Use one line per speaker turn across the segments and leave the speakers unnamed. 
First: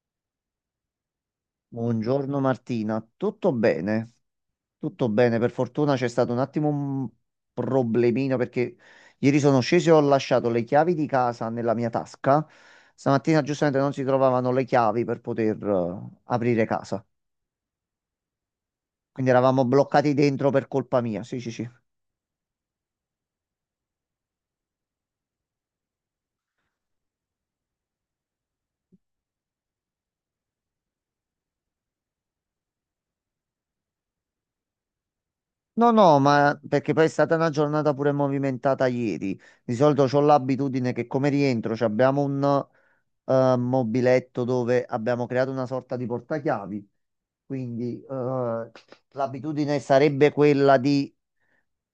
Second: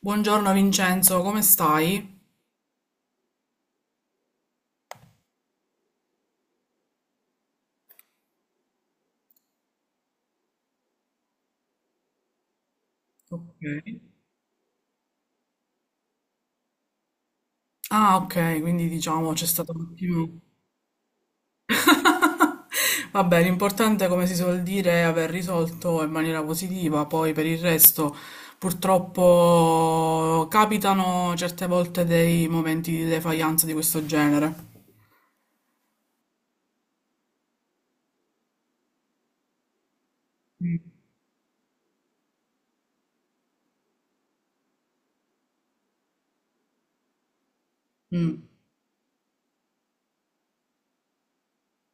Buongiorno Vincenzo, come stai?
Buongiorno Martina, tutto bene? Tutto bene, per fortuna c'è stato un attimo un problemino perché ieri sono sceso e ho lasciato le chiavi di casa nella mia tasca. Stamattina
Ok.
giustamente non si trovavano le chiavi per poter aprire casa.
Ah, ok, quindi
Quindi
diciamo c'è
eravamo
stato un
bloccati
attimo.
dentro per colpa mia. Sì, sì, sì.
Vabbè, l'importante, come si suol dire, è aver risolto in maniera positiva, poi per il resto purtroppo capitano certe volte dei momenti di defaillance di questo genere.
No, no, ma perché poi è stata una giornata pure movimentata ieri. Di solito ho l'abitudine che come rientro ci abbiamo un mobiletto dove abbiamo creato una sorta di portachiavi. Quindi
Mm.
l'abitudine sarebbe quella di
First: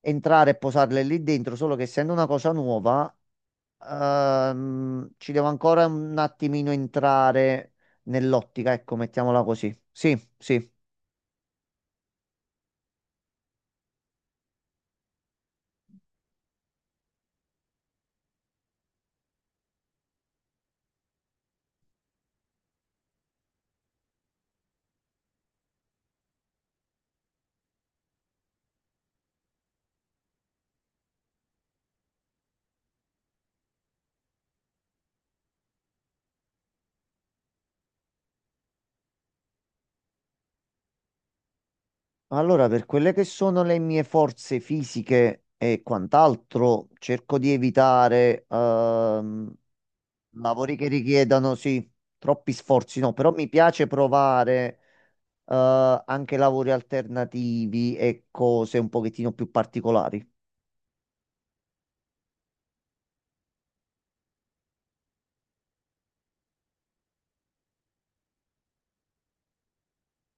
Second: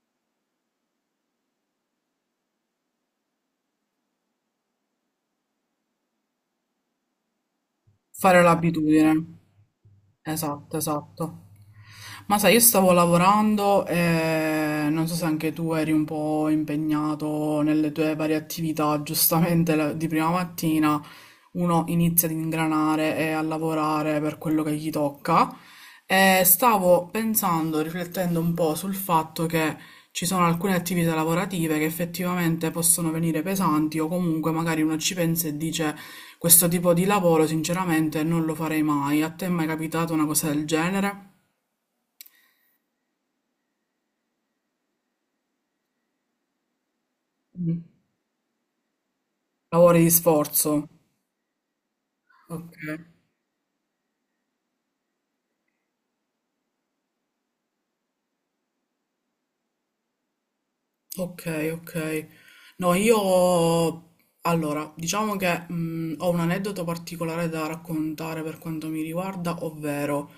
entrare e posarle lì dentro, solo che essendo una cosa nuova, ci devo ancora un attimino entrare
Fare
nell'ottica, ecco,
l'abitudine.
mettiamola così. Sì, sì.
Esatto, esatto. Ma sai, io stavo lavorando e non so se anche tu eri un po' impegnato nelle tue varie attività, giustamente di prima mattina uno inizia ad ingranare e a lavorare per quello che gli tocca. E stavo pensando, riflettendo un po' sul fatto che ci sono alcune attività lavorative che effettivamente possono venire pesanti o comunque magari uno ci pensa e dice questo tipo di lavoro sinceramente non lo farei mai. A te è mai capitata una cosa del genere?
Allora, per quelle che sono le mie forze fisiche e quant'altro, cerco di
Mm.
evitare
Lavori di
lavori
sforzo.
che richiedano, sì, troppi
Ok.
sforzi, no, però mi piace provare anche lavori alternativi e cose un pochettino più particolari.
Ok, ok. No, io allora, diciamo che ho un aneddoto particolare da raccontare per quanto mi riguarda, ovvero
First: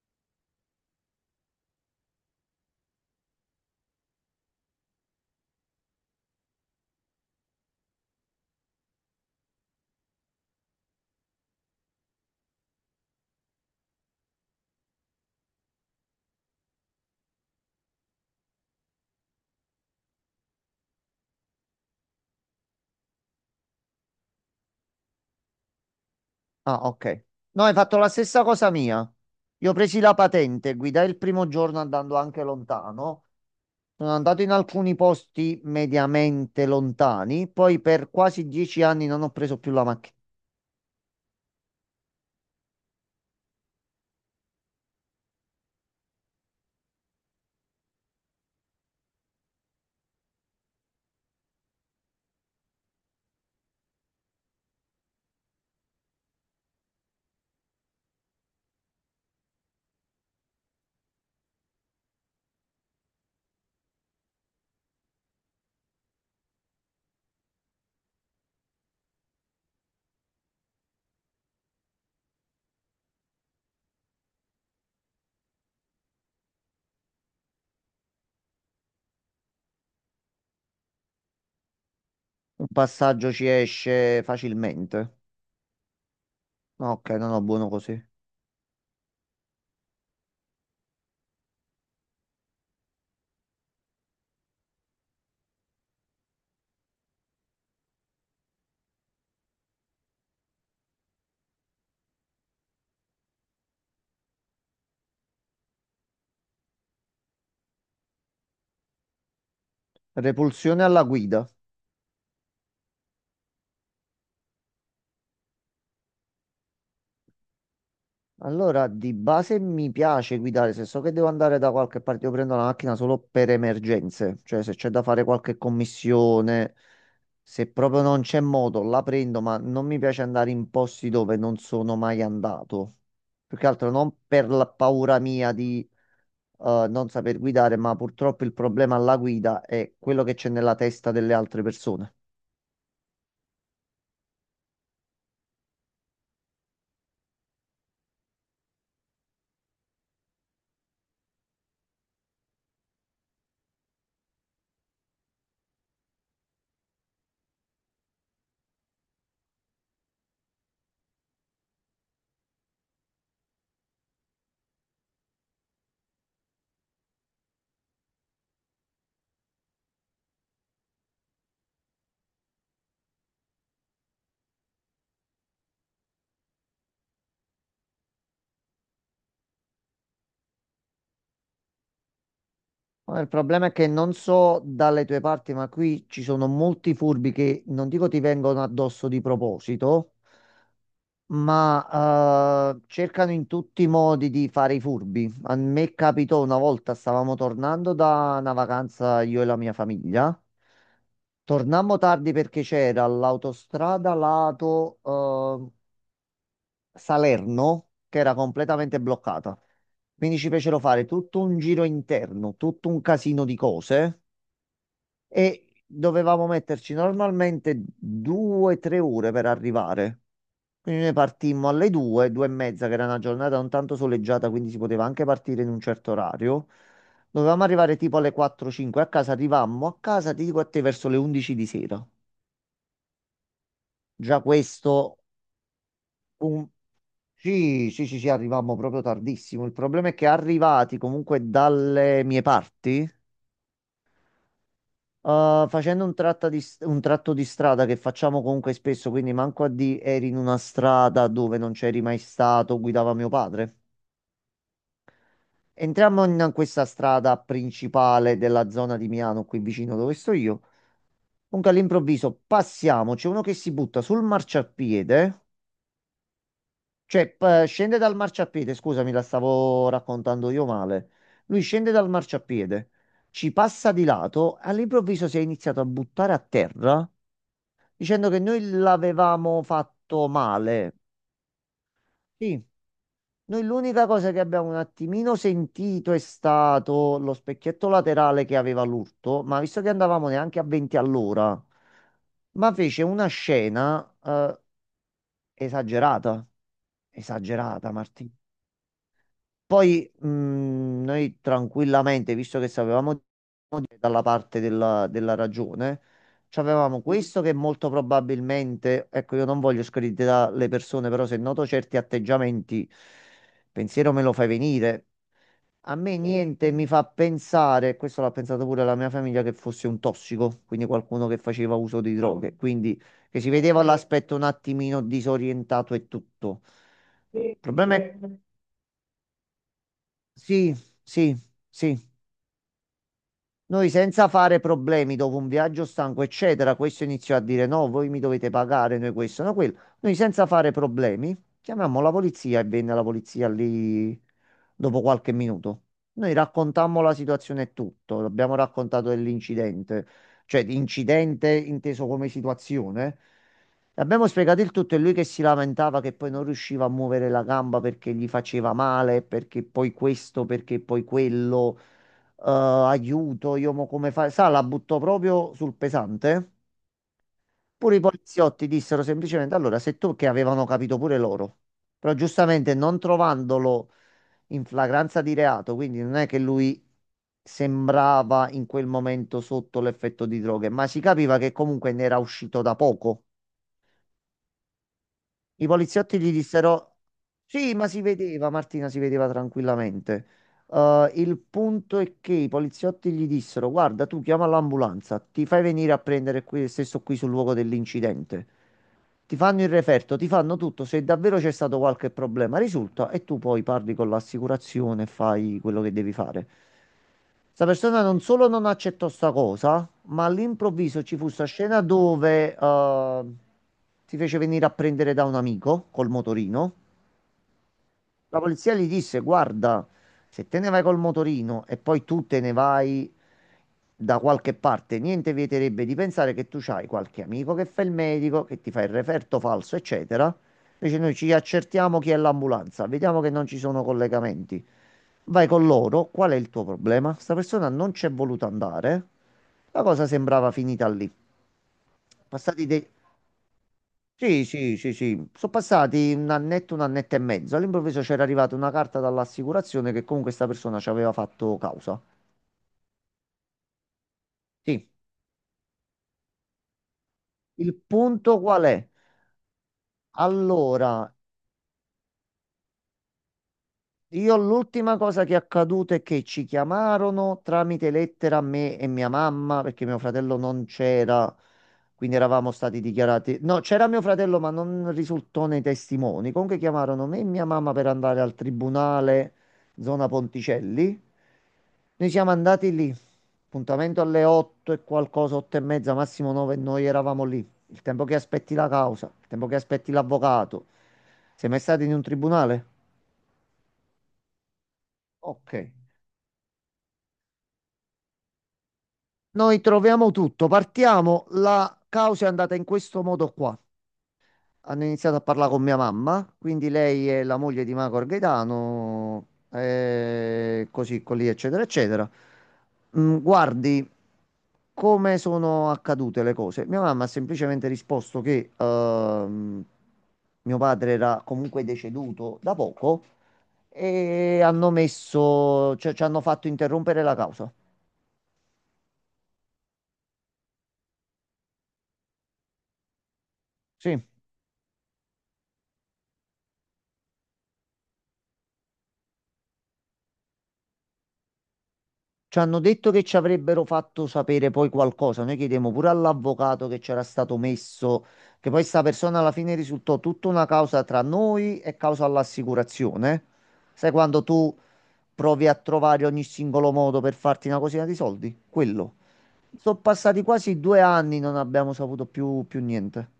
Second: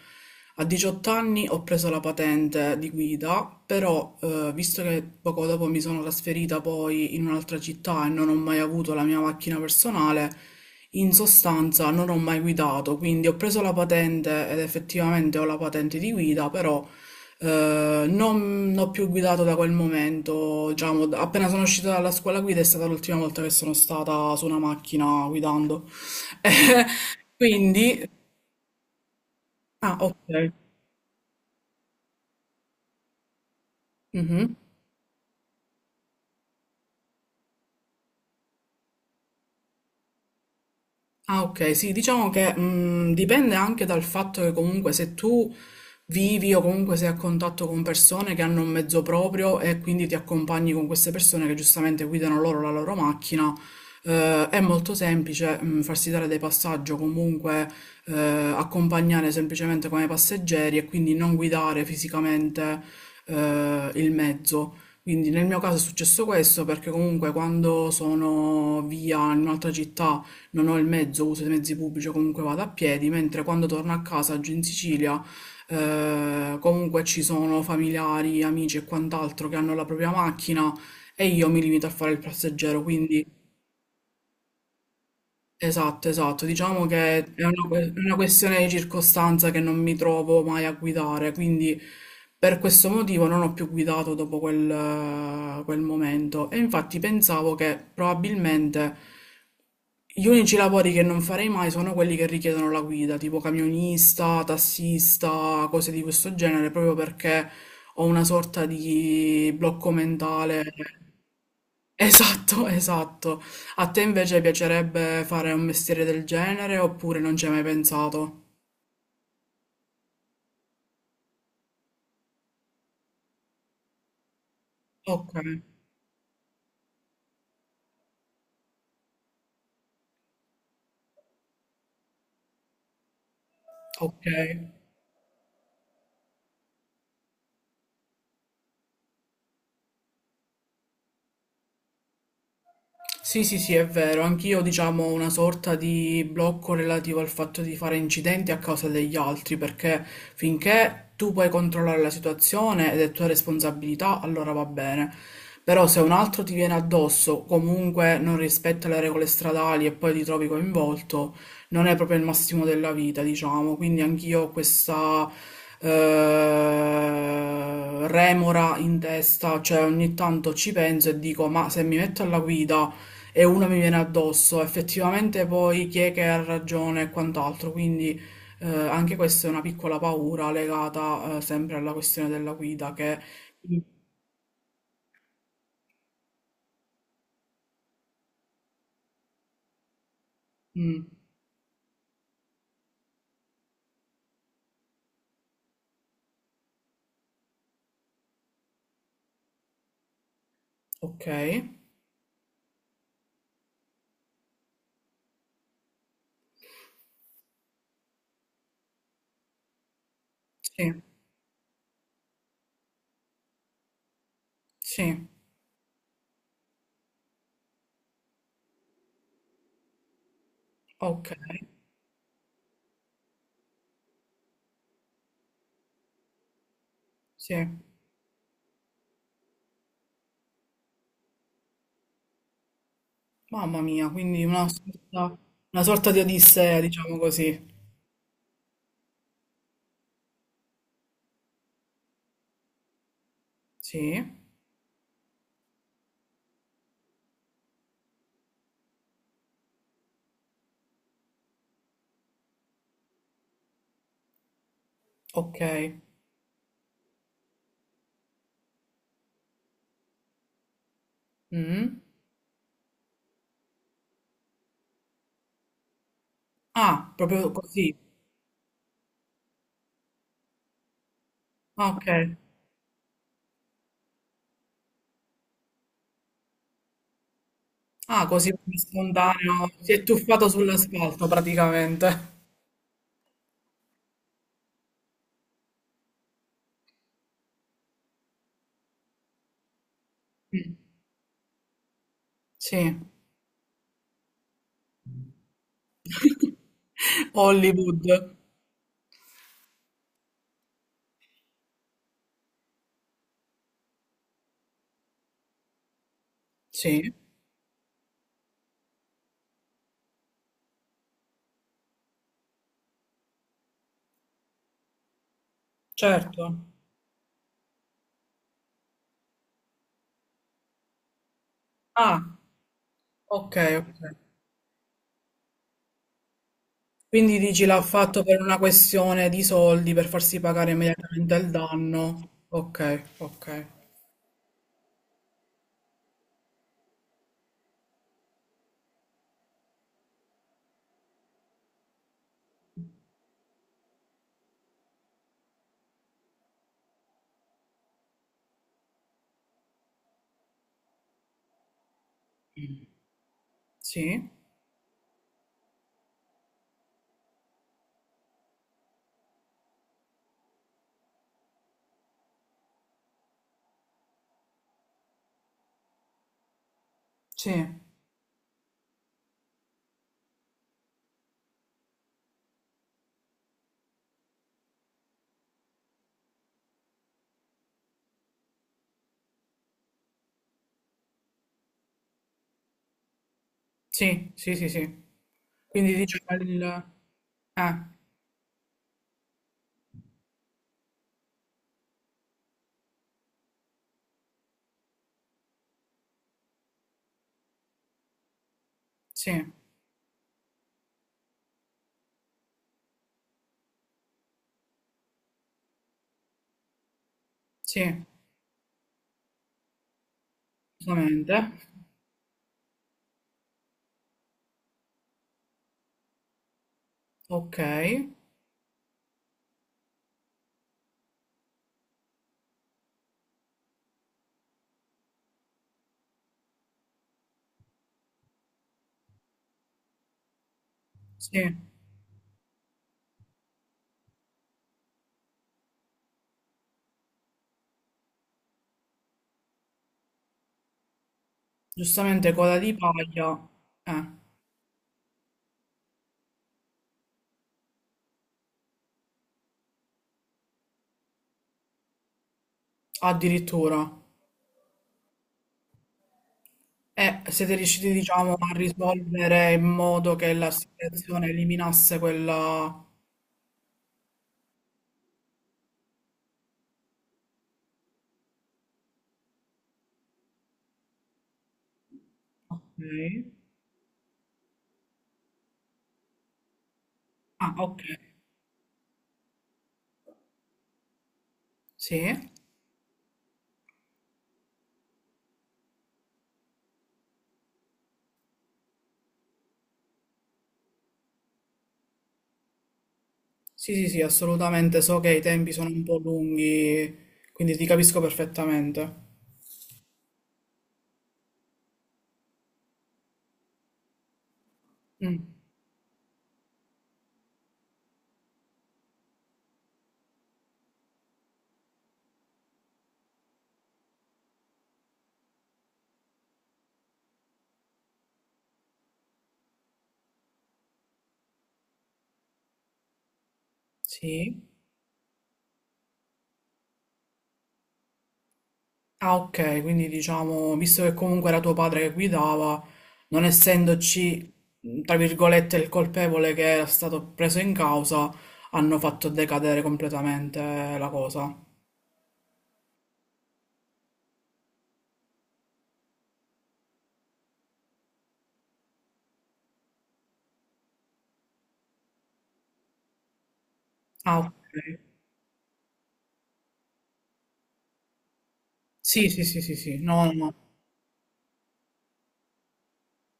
a 18 anni ho preso la patente di guida, però visto che poco dopo mi sono trasferita poi in un'altra città e non ho mai avuto la mia macchina personale, in sostanza non ho mai guidato, quindi ho preso la patente ed effettivamente ho la patente di guida, però non ho più guidato da quel momento, diciamo, appena sono uscita dalla scuola guida è stata l'ultima volta che sono stata su una macchina guidando.
Ah, ok. No, hai fatto
Quindi,
la stessa cosa mia. Io ho
ah,
presi la
ok.
patente, guidai il primo giorno andando anche lontano. Sono andato in
Mhm.
alcuni posti mediamente lontani, poi per quasi 10 anni non ho preso più la macchina.
Ah, ok, sì, diciamo che dipende anche dal fatto che comunque se tu vivi o comunque sei a contatto con persone che hanno un mezzo proprio e quindi ti accompagni con queste persone che giustamente guidano loro la loro macchina, è molto semplice farsi dare dei passaggi o comunque eh, accompagnare semplicemente come passeggeri e quindi non guidare fisicamente il mezzo. Quindi nel mio caso è successo questo perché comunque quando sono via in un'altra città non ho il mezzo, uso i mezzi pubblici o comunque vado a piedi, mentre quando torno a casa giù in Sicilia comunque ci sono familiari, amici e quant'altro che hanno la propria macchina e io mi limito a fare il
Un
passeggero, quindi
passaggio ci esce facilmente.
esatto, esatto. Diciamo
Ah, ok,
che
no, no,
è
buono
una,
così.
una questione di circostanza che non mi trovo mai a guidare, quindi per questo motivo non ho più guidato dopo quel, quel momento. E infatti pensavo che probabilmente gli unici lavori che non farei mai sono quelli che richiedono la guida, tipo camionista, tassista, cose di questo genere, proprio perché ho una sorta di blocco mentale.
Repulsione alla guida.
Esatto, esatto. A te invece piacerebbe fare un mestiere del genere oppure non ci hai mai pensato?
Allora, di base mi piace guidare, se so che devo andare da qualche parte, io prendo la macchina solo per emergenze, cioè se c'è da fare
Ok,
qualche commissione, se proprio non c'è modo, la prendo, ma non mi piace andare in posti dove non sono mai andato. Più che altro non
ok.
per la paura mia di non saper guidare, ma purtroppo il problema alla guida è quello che c'è nella testa delle altre persone.
Sì, sì, sì, è vero. Anch'io, diciamo, ho una sorta di blocco relativo al fatto di fare incidenti a causa degli altri, perché finché tu puoi controllare la situazione ed è tua responsabilità, allora va bene. Però se un altro ti viene addosso, comunque non rispetta le regole stradali e poi ti trovi coinvolto, non è proprio il massimo della vita, diciamo. Quindi anch'io ho questa remora in testa, cioè ogni tanto ci penso e dico, ma se mi metto alla guida e una mi viene addosso. Effettivamente poi chi è che ha ragione e quant'altro, quindi anche questa è una piccola paura legata sempre alla questione della guida che...
Ma il problema è che non so dalle tue parti, ma qui ci sono molti furbi che non dico ti vengono addosso di proposito,
Mm,
ma cercano in tutti i modi di fare i furbi. A me capitò una volta, stavamo tornando da una vacanza io e la mia famiglia.
ok,
Tornammo tardi perché c'era l'autostrada lato Salerno che era completamente bloccata. Quindi ci fecero
sì,
fare tutto un giro interno, tutto un casino di cose,
sì,
e dovevamo metterci normalmente 2 o 3 ore per arrivare. Quindi noi
ok,
partimmo alle due, due e mezza, che era una giornata un tanto soleggiata, quindi si poteva anche partire in un certo orario. Dovevamo
sì.
arrivare tipo alle 4-5 a casa, arrivammo a casa, ti dico a te, verso le 11 di sera.
Mamma mia,
Già
quindi
questo,
una sorta di
un...
Odissea, diciamo così.
sì, sì, sì, sì, arrivammo proprio tardissimo. Il problema è che arrivati comunque dalle mie parti,
Sì,
Facendo un tratto di strada che facciamo comunque spesso, quindi manco a di eri in una strada dove non c'eri mai stato, guidava mio padre.
ok.
Entriamo in questa strada principale della zona di Milano, qui vicino dove sto io. Comunque
Mm.
all'improvviso passiamo, c'è uno che si butta sul marciapiede,
Ah,
cioè
proprio così.
scende dal marciapiede, scusami, la stavo raccontando io male. Lui scende
Ah,
dal
ok.
marciapiede, ci passa di lato, all'improvviso si è iniziato a buttare a terra,
Ah,
dicendo che
così
noi l'avevamo
spontaneo. Si è
fatto
tuffato
male.
sull'asfalto praticamente.
Sì, noi l'unica cosa che abbiamo un attimino sentito è stato lo specchietto laterale che aveva l'urto, ma visto che andavamo neanche a
Mm.
20 all'ora, ma
Sì.
fece una scena esagerata, esagerata,
Hollywood,
Martino. Poi noi tranquillamente, visto che sapevamo dalla parte della ragione. C'avevamo
sì,
questo che molto probabilmente, ecco, io non voglio screditare le persone, però se noto certi atteggiamenti, pensiero me lo fai venire. A me
certo.
niente mi fa pensare, questo l'ha pensato pure la mia famiglia, che fosse un tossico, quindi qualcuno che faceva uso di
Ah,
droghe, quindi che si
okay,
vedeva
okay.
l'aspetto un attimino disorientato e tutto.
Quindi
Il
dici l'ha
problema è...
fatto per una questione di soldi, per farsi pagare
Sì,
immediatamente
sì,
il
sì.
danno. Okay, okay.
Noi senza fare problemi dopo un viaggio stanco, eccetera, questo iniziò a dire no, voi mi dovete pagare, noi questo, no quello. Noi senza fare problemi chiamammo la polizia e venne la polizia lì dopo qualche minuto. Noi raccontammo la situazione e tutto, abbiamo raccontato dell'incidente, cioè di incidente inteso come
Mh.
situazione. Abbiamo
Sì,
spiegato il tutto e lui che si lamentava che poi non riusciva a muovere la gamba perché gli faceva male, perché poi questo, perché poi quello aiuto, io mo come fare? Sa, la buttò proprio sul pesante.
sì,
Pure i poliziotti dissero semplicemente, allora, se tu, che avevano capito pure loro, però giustamente non trovandolo in flagranza di reato, quindi non è che lui sembrava in quel momento sotto l'effetto di droghe, ma si capiva che comunque ne era uscito da poco.
sì, sì, sì, sì.
I
Quindi
poliziotti gli
diciamo il
dissero: sì, ma si vedeva, Martina, si vedeva tranquillamente. Il punto è che i poliziotti gli dissero: guarda, tu chiama l'ambulanza, ti fai venire a prendere qui, stesso qui sul luogo dell'incidente. Ti
sì,
fanno il referto, ti fanno tutto. Se davvero c'è stato qualche problema, risulta, e tu poi parli con l'assicurazione e fai quello che devi fare. Sta persona
sì,
non solo non accettò sta cosa, ma all'improvviso ci fu sta
giustamente.
scena dove si fece venire a prendere da un amico col motorino.
Okay,
La polizia gli disse: guarda, se te ne vai col motorino e poi tu te ne vai da qualche parte, niente vieterebbe di pensare che tu c'hai qualche amico che fa il medico, che ti fa il referto falso, eccetera. Invece noi ci
sì,
accertiamo chi è l'ambulanza, vediamo che non ci sono collegamenti. Vai con loro, qual è il tuo problema? Sta persona non c'è voluta andare. La cosa sembrava finita lì.
giustamente coda
Passati
di
dei...
paglia, eh,
Sì, sì, sì, sì. Sono passati un annetto e mezzo. All'improvviso c'era arrivata una carta dall'assicurazione che comunque questa persona ci aveva fatto causa.
addirittura.
Sì.
Siete
Il
riusciti, diciamo,
punto
a
qual è?
risolvere in modo che la
Allora,
situazione eliminasse quella...
io l'ultima cosa che è accaduta è che ci chiamarono tramite lettera a me e mia mamma perché mio fratello non c'era, quindi eravamo stati
Ok.
dichiarati. No, c'era mio fratello, ma non risultò nei testimoni. Comunque chiamarono me e mia
Ah,
mamma
ok.
per andare al tribunale zona Ponticelli. Noi
Sì.
siamo andati lì, appuntamento alle 8 e qualcosa, 8 e mezza, massimo 9, e noi eravamo lì. Il tempo che aspetti la causa, il tempo che aspetti l'avvocato. Sei mai stato in un tribunale?
Sì, sì, sì, assolutamente. So che i tempi
Ok.
sono un po' lunghi, quindi ti capisco perfettamente.
Noi troviamo tutto, partiamo. La causa è andata in questo modo qua. Hanno iniziato
Mm,
a parlare con mia mamma, quindi lei è la moglie di Magor Gaetano, così, così, eccetera, eccetera. Mm, guardi come sono accadute le cose. Mia mamma ha semplicemente risposto che mio padre era comunque deceduto da poco e
sì.
hanno messo, cioè ci hanno fatto interrompere la causa.
Ah, ok, quindi diciamo, visto che comunque era tuo padre che guidava, non
Sì.
essendoci, mm, tra virgolette, il colpevole che era stato preso in causa, hanno fatto decadere completamente la cosa.
Ci hanno detto che ci avrebbero fatto sapere poi qualcosa. Noi chiedemmo pure all'avvocato che c'era stato messo, che poi sta persona alla fine risultò tutta una causa tra noi e causa all'assicurazione. Sai
Ah,
quando
ok.
tu provi a trovare ogni singolo modo per farti una cosina di soldi? Quello.
Sì, sì, sì, sì,
Sono
sì, no,
passati
no,
quasi 2 anni, non abbiamo saputo più niente.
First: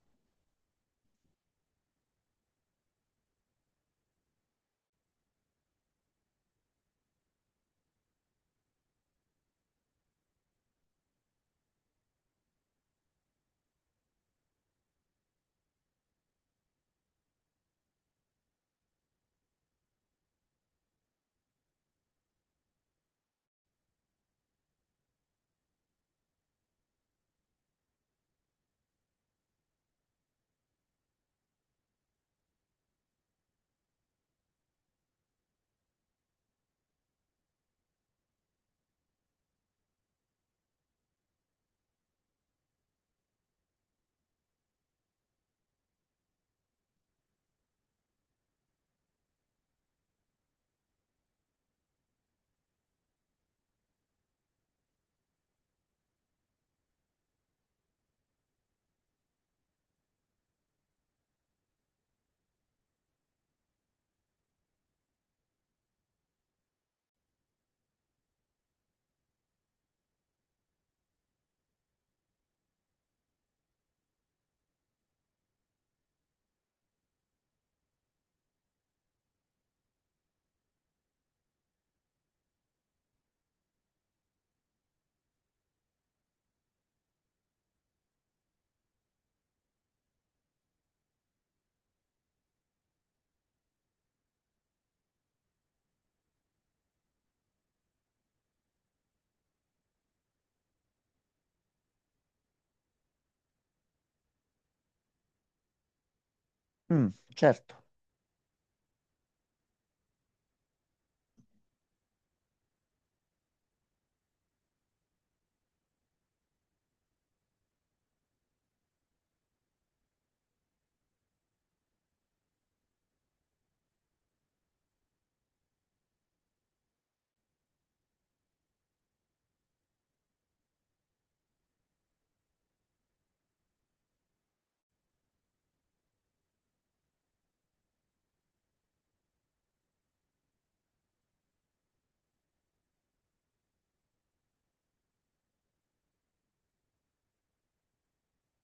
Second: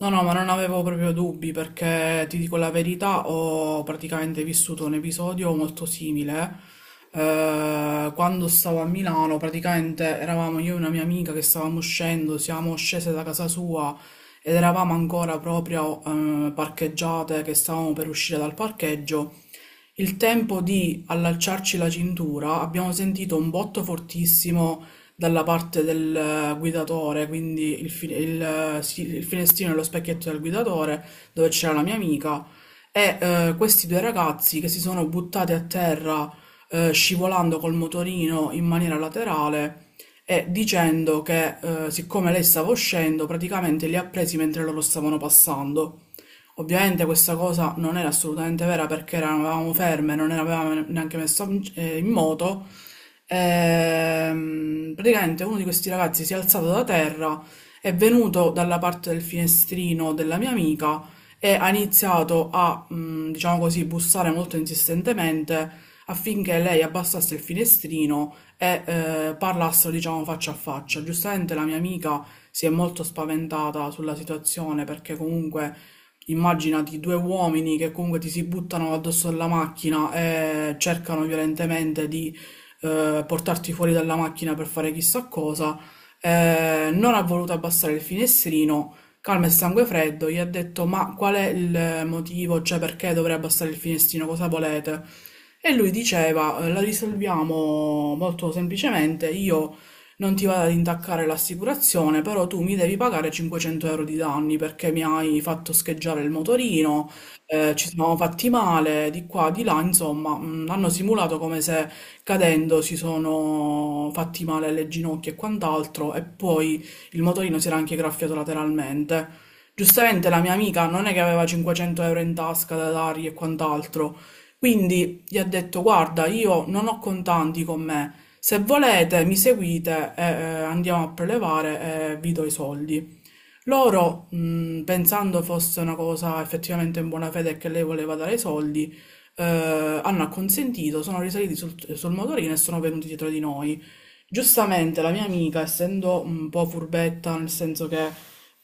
no, no, ma non avevo proprio dubbi perché ti dico la verità, ho praticamente vissuto un episodio molto simile. Quando stavo a Milano, praticamente eravamo io e una mia amica che stavamo uscendo, siamo scese da casa sua ed eravamo ancora proprio parcheggiate, che stavamo per uscire dal parcheggio. Il tempo di allacciarci la cintura, abbiamo sentito un botto fortissimo dalla parte del guidatore, quindi sì, il finestrino e lo specchietto del guidatore, dove c'era la mia amica, e questi due ragazzi che si sono buttati a terra scivolando col motorino in maniera laterale e dicendo che siccome lei stava uscendo, praticamente li ha presi mentre loro stavano passando. Ovviamente questa cosa non era assolutamente vera perché eravamo ferme, non eravamo neanche messa in in moto. Praticamente uno di questi ragazzi si è alzato da terra, è venuto dalla parte del finestrino della mia amica e ha iniziato a, diciamo così, bussare molto insistentemente affinché lei abbassasse il finestrino e parlassero, diciamo, faccia a faccia. Giustamente la mia amica si è molto spaventata sulla situazione perché comunque immaginati due uomini che comunque ti si buttano addosso alla macchina e cercano violentemente di portarti fuori dalla macchina per fare chissà cosa, non ha voluto abbassare il finestrino, calma e sangue freddo, gli ha detto ma qual è il motivo, cioè perché dovrei abbassare il finestrino, cosa volete? E lui diceva la risolviamo molto semplicemente, io non ti vado ad intaccare l'assicurazione, però tu mi devi pagare 500 euro di danni perché mi hai fatto scheggiare il motorino,
Mm, certo.
ci siamo fatti male, di qua, di là", insomma, hanno simulato come se cadendo si sono fatti male alle ginocchia e quant'altro e poi il motorino si era anche graffiato lateralmente. Giustamente la mia amica non è che aveva 500 euro in tasca da dargli e quant'altro, quindi gli ha detto guarda, io non ho contanti con me, se volete mi seguite e andiamo a prelevare e vi do i soldi. Loro, pensando fosse una cosa effettivamente in buona fede e che lei voleva dare i soldi, hanno acconsentito, sono risaliti sul motorino e sono venuti dietro di noi. Giustamente la mia amica, essendo un po' furbetta, nel senso che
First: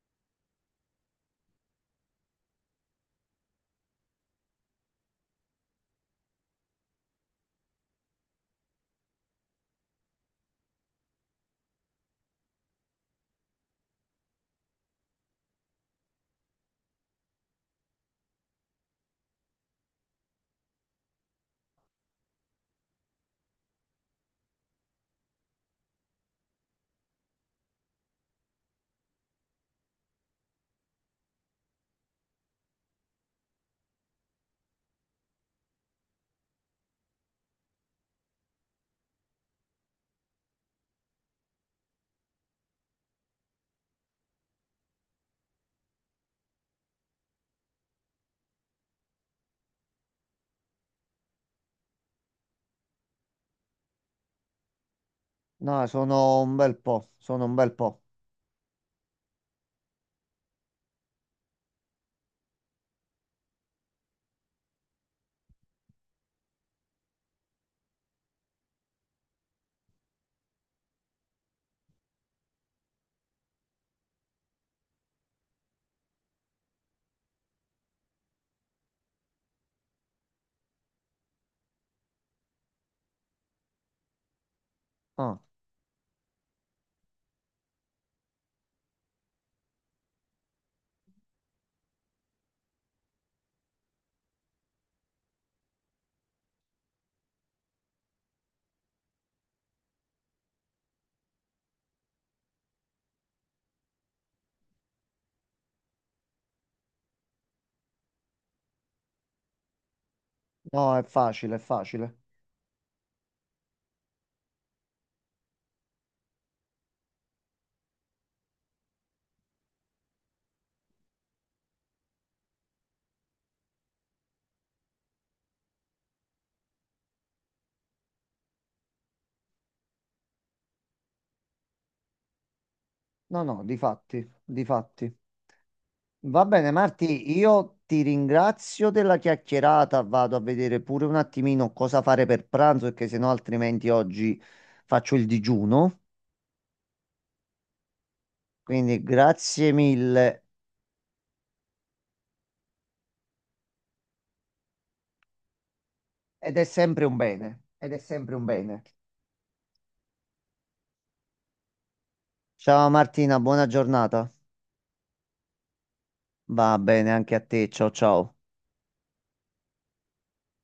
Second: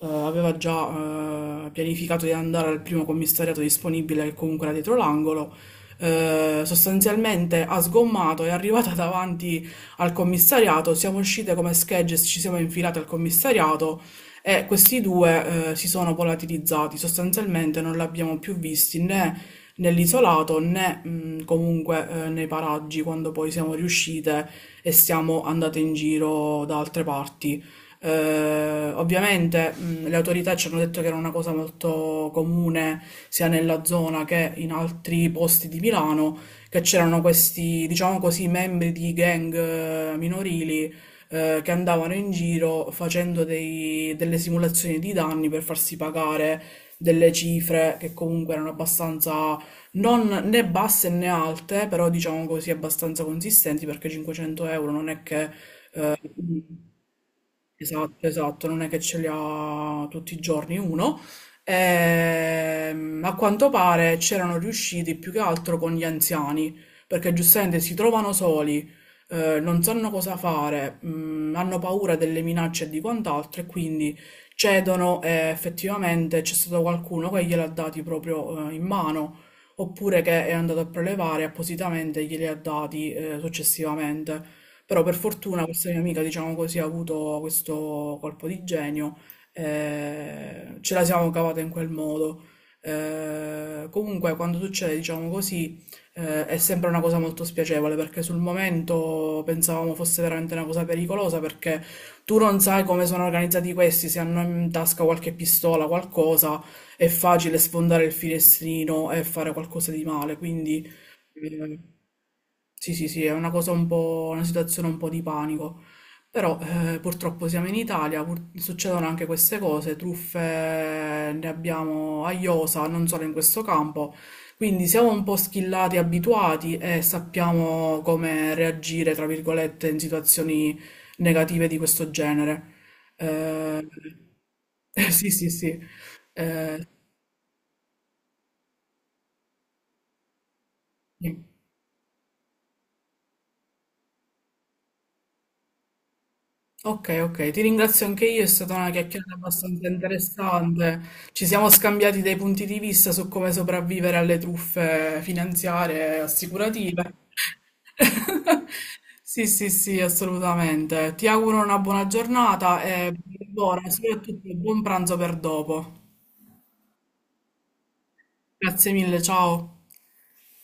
aveva già pianificato di andare al primo commissariato disponibile, che comunque era dietro l'angolo, sostanzialmente ha sgommato, è arrivata davanti al commissariato, siamo uscite come schegge, ci siamo infilate al commissariato e questi due si sono volatilizzati, sostanzialmente non li abbiamo più visti né nell'isolato né comunque nei paraggi quando poi siamo riuscite e siamo andate in giro da altre parti. Ovviamente le autorità ci hanno detto che era una cosa molto comune sia nella zona che in altri posti di Milano, che c'erano questi, diciamo così, membri di gang minorili che andavano in giro facendo delle simulazioni di danni per farsi pagare delle cifre che comunque erano abbastanza non né basse né alte, però diciamo così abbastanza consistenti perché 500 euro non è che
No, sono un bel po', sono un bel po'.
esatto, esatto, non è che ce li ha tutti i giorni uno. A quanto pare c'erano riusciti più che altro con gli anziani, perché giustamente si trovano soli, non sanno cosa fare, mm, hanno paura delle minacce e di quant'altro e quindi cedono e effettivamente c'è stato qualcuno che gliel'ha dati proprio, in mano, oppure che è andato a prelevare appositamente e glieli ha dati, successivamente. Però per
Ah,
fortuna questa mia amica, diciamo così, ha avuto questo colpo di genio, ce la siamo cavata in quel modo. Comunque quando succede, diciamo così, è sempre una cosa molto spiacevole perché sul momento pensavamo fosse veramente una cosa pericolosa perché tu non sai come sono organizzati questi, se hanno in tasca qualche pistola, qualcosa, è facile sfondare il finestrino e fare qualcosa di male, quindi...
no, è facile, è
eh,
facile.
sì, sì, sì, è una cosa un po', una situazione un po' di panico. Però purtroppo siamo in Italia, succedono anche queste cose, truffe ne abbiamo a iosa, non solo in questo campo, quindi siamo un po' schillati, abituati e sappiamo come reagire, tra virgolette, in situazioni negative di questo genere.
No, no, di
Eh,
fatti, di fatti.
sì, sì, sì.
Va bene,
Eh,
Marti, io ti ringrazio della chiacchierata. Vado a vedere pure un
sì.
attimino cosa fare per pranzo, perché sennò altrimenti oggi faccio il digiuno.
Ok, ok, ti ringrazio anche io, è stata una
Quindi
chiacchierata
grazie
abbastanza
mille.
interessante. Ci siamo scambiati dei punti di vista su come sopravvivere alle truffe finanziarie e
Ed è sempre
assicurative.
un bene. Ed è sempre un bene.
Sì, sì, sì, assolutamente. Ti auguro una buona giornatata
Ciao
e
Martina, buona
buona,
giornata.
soprattutto buon pranzo per dopo.
Va bene anche a te. Ciao ciao.
Grazie mille, ciao.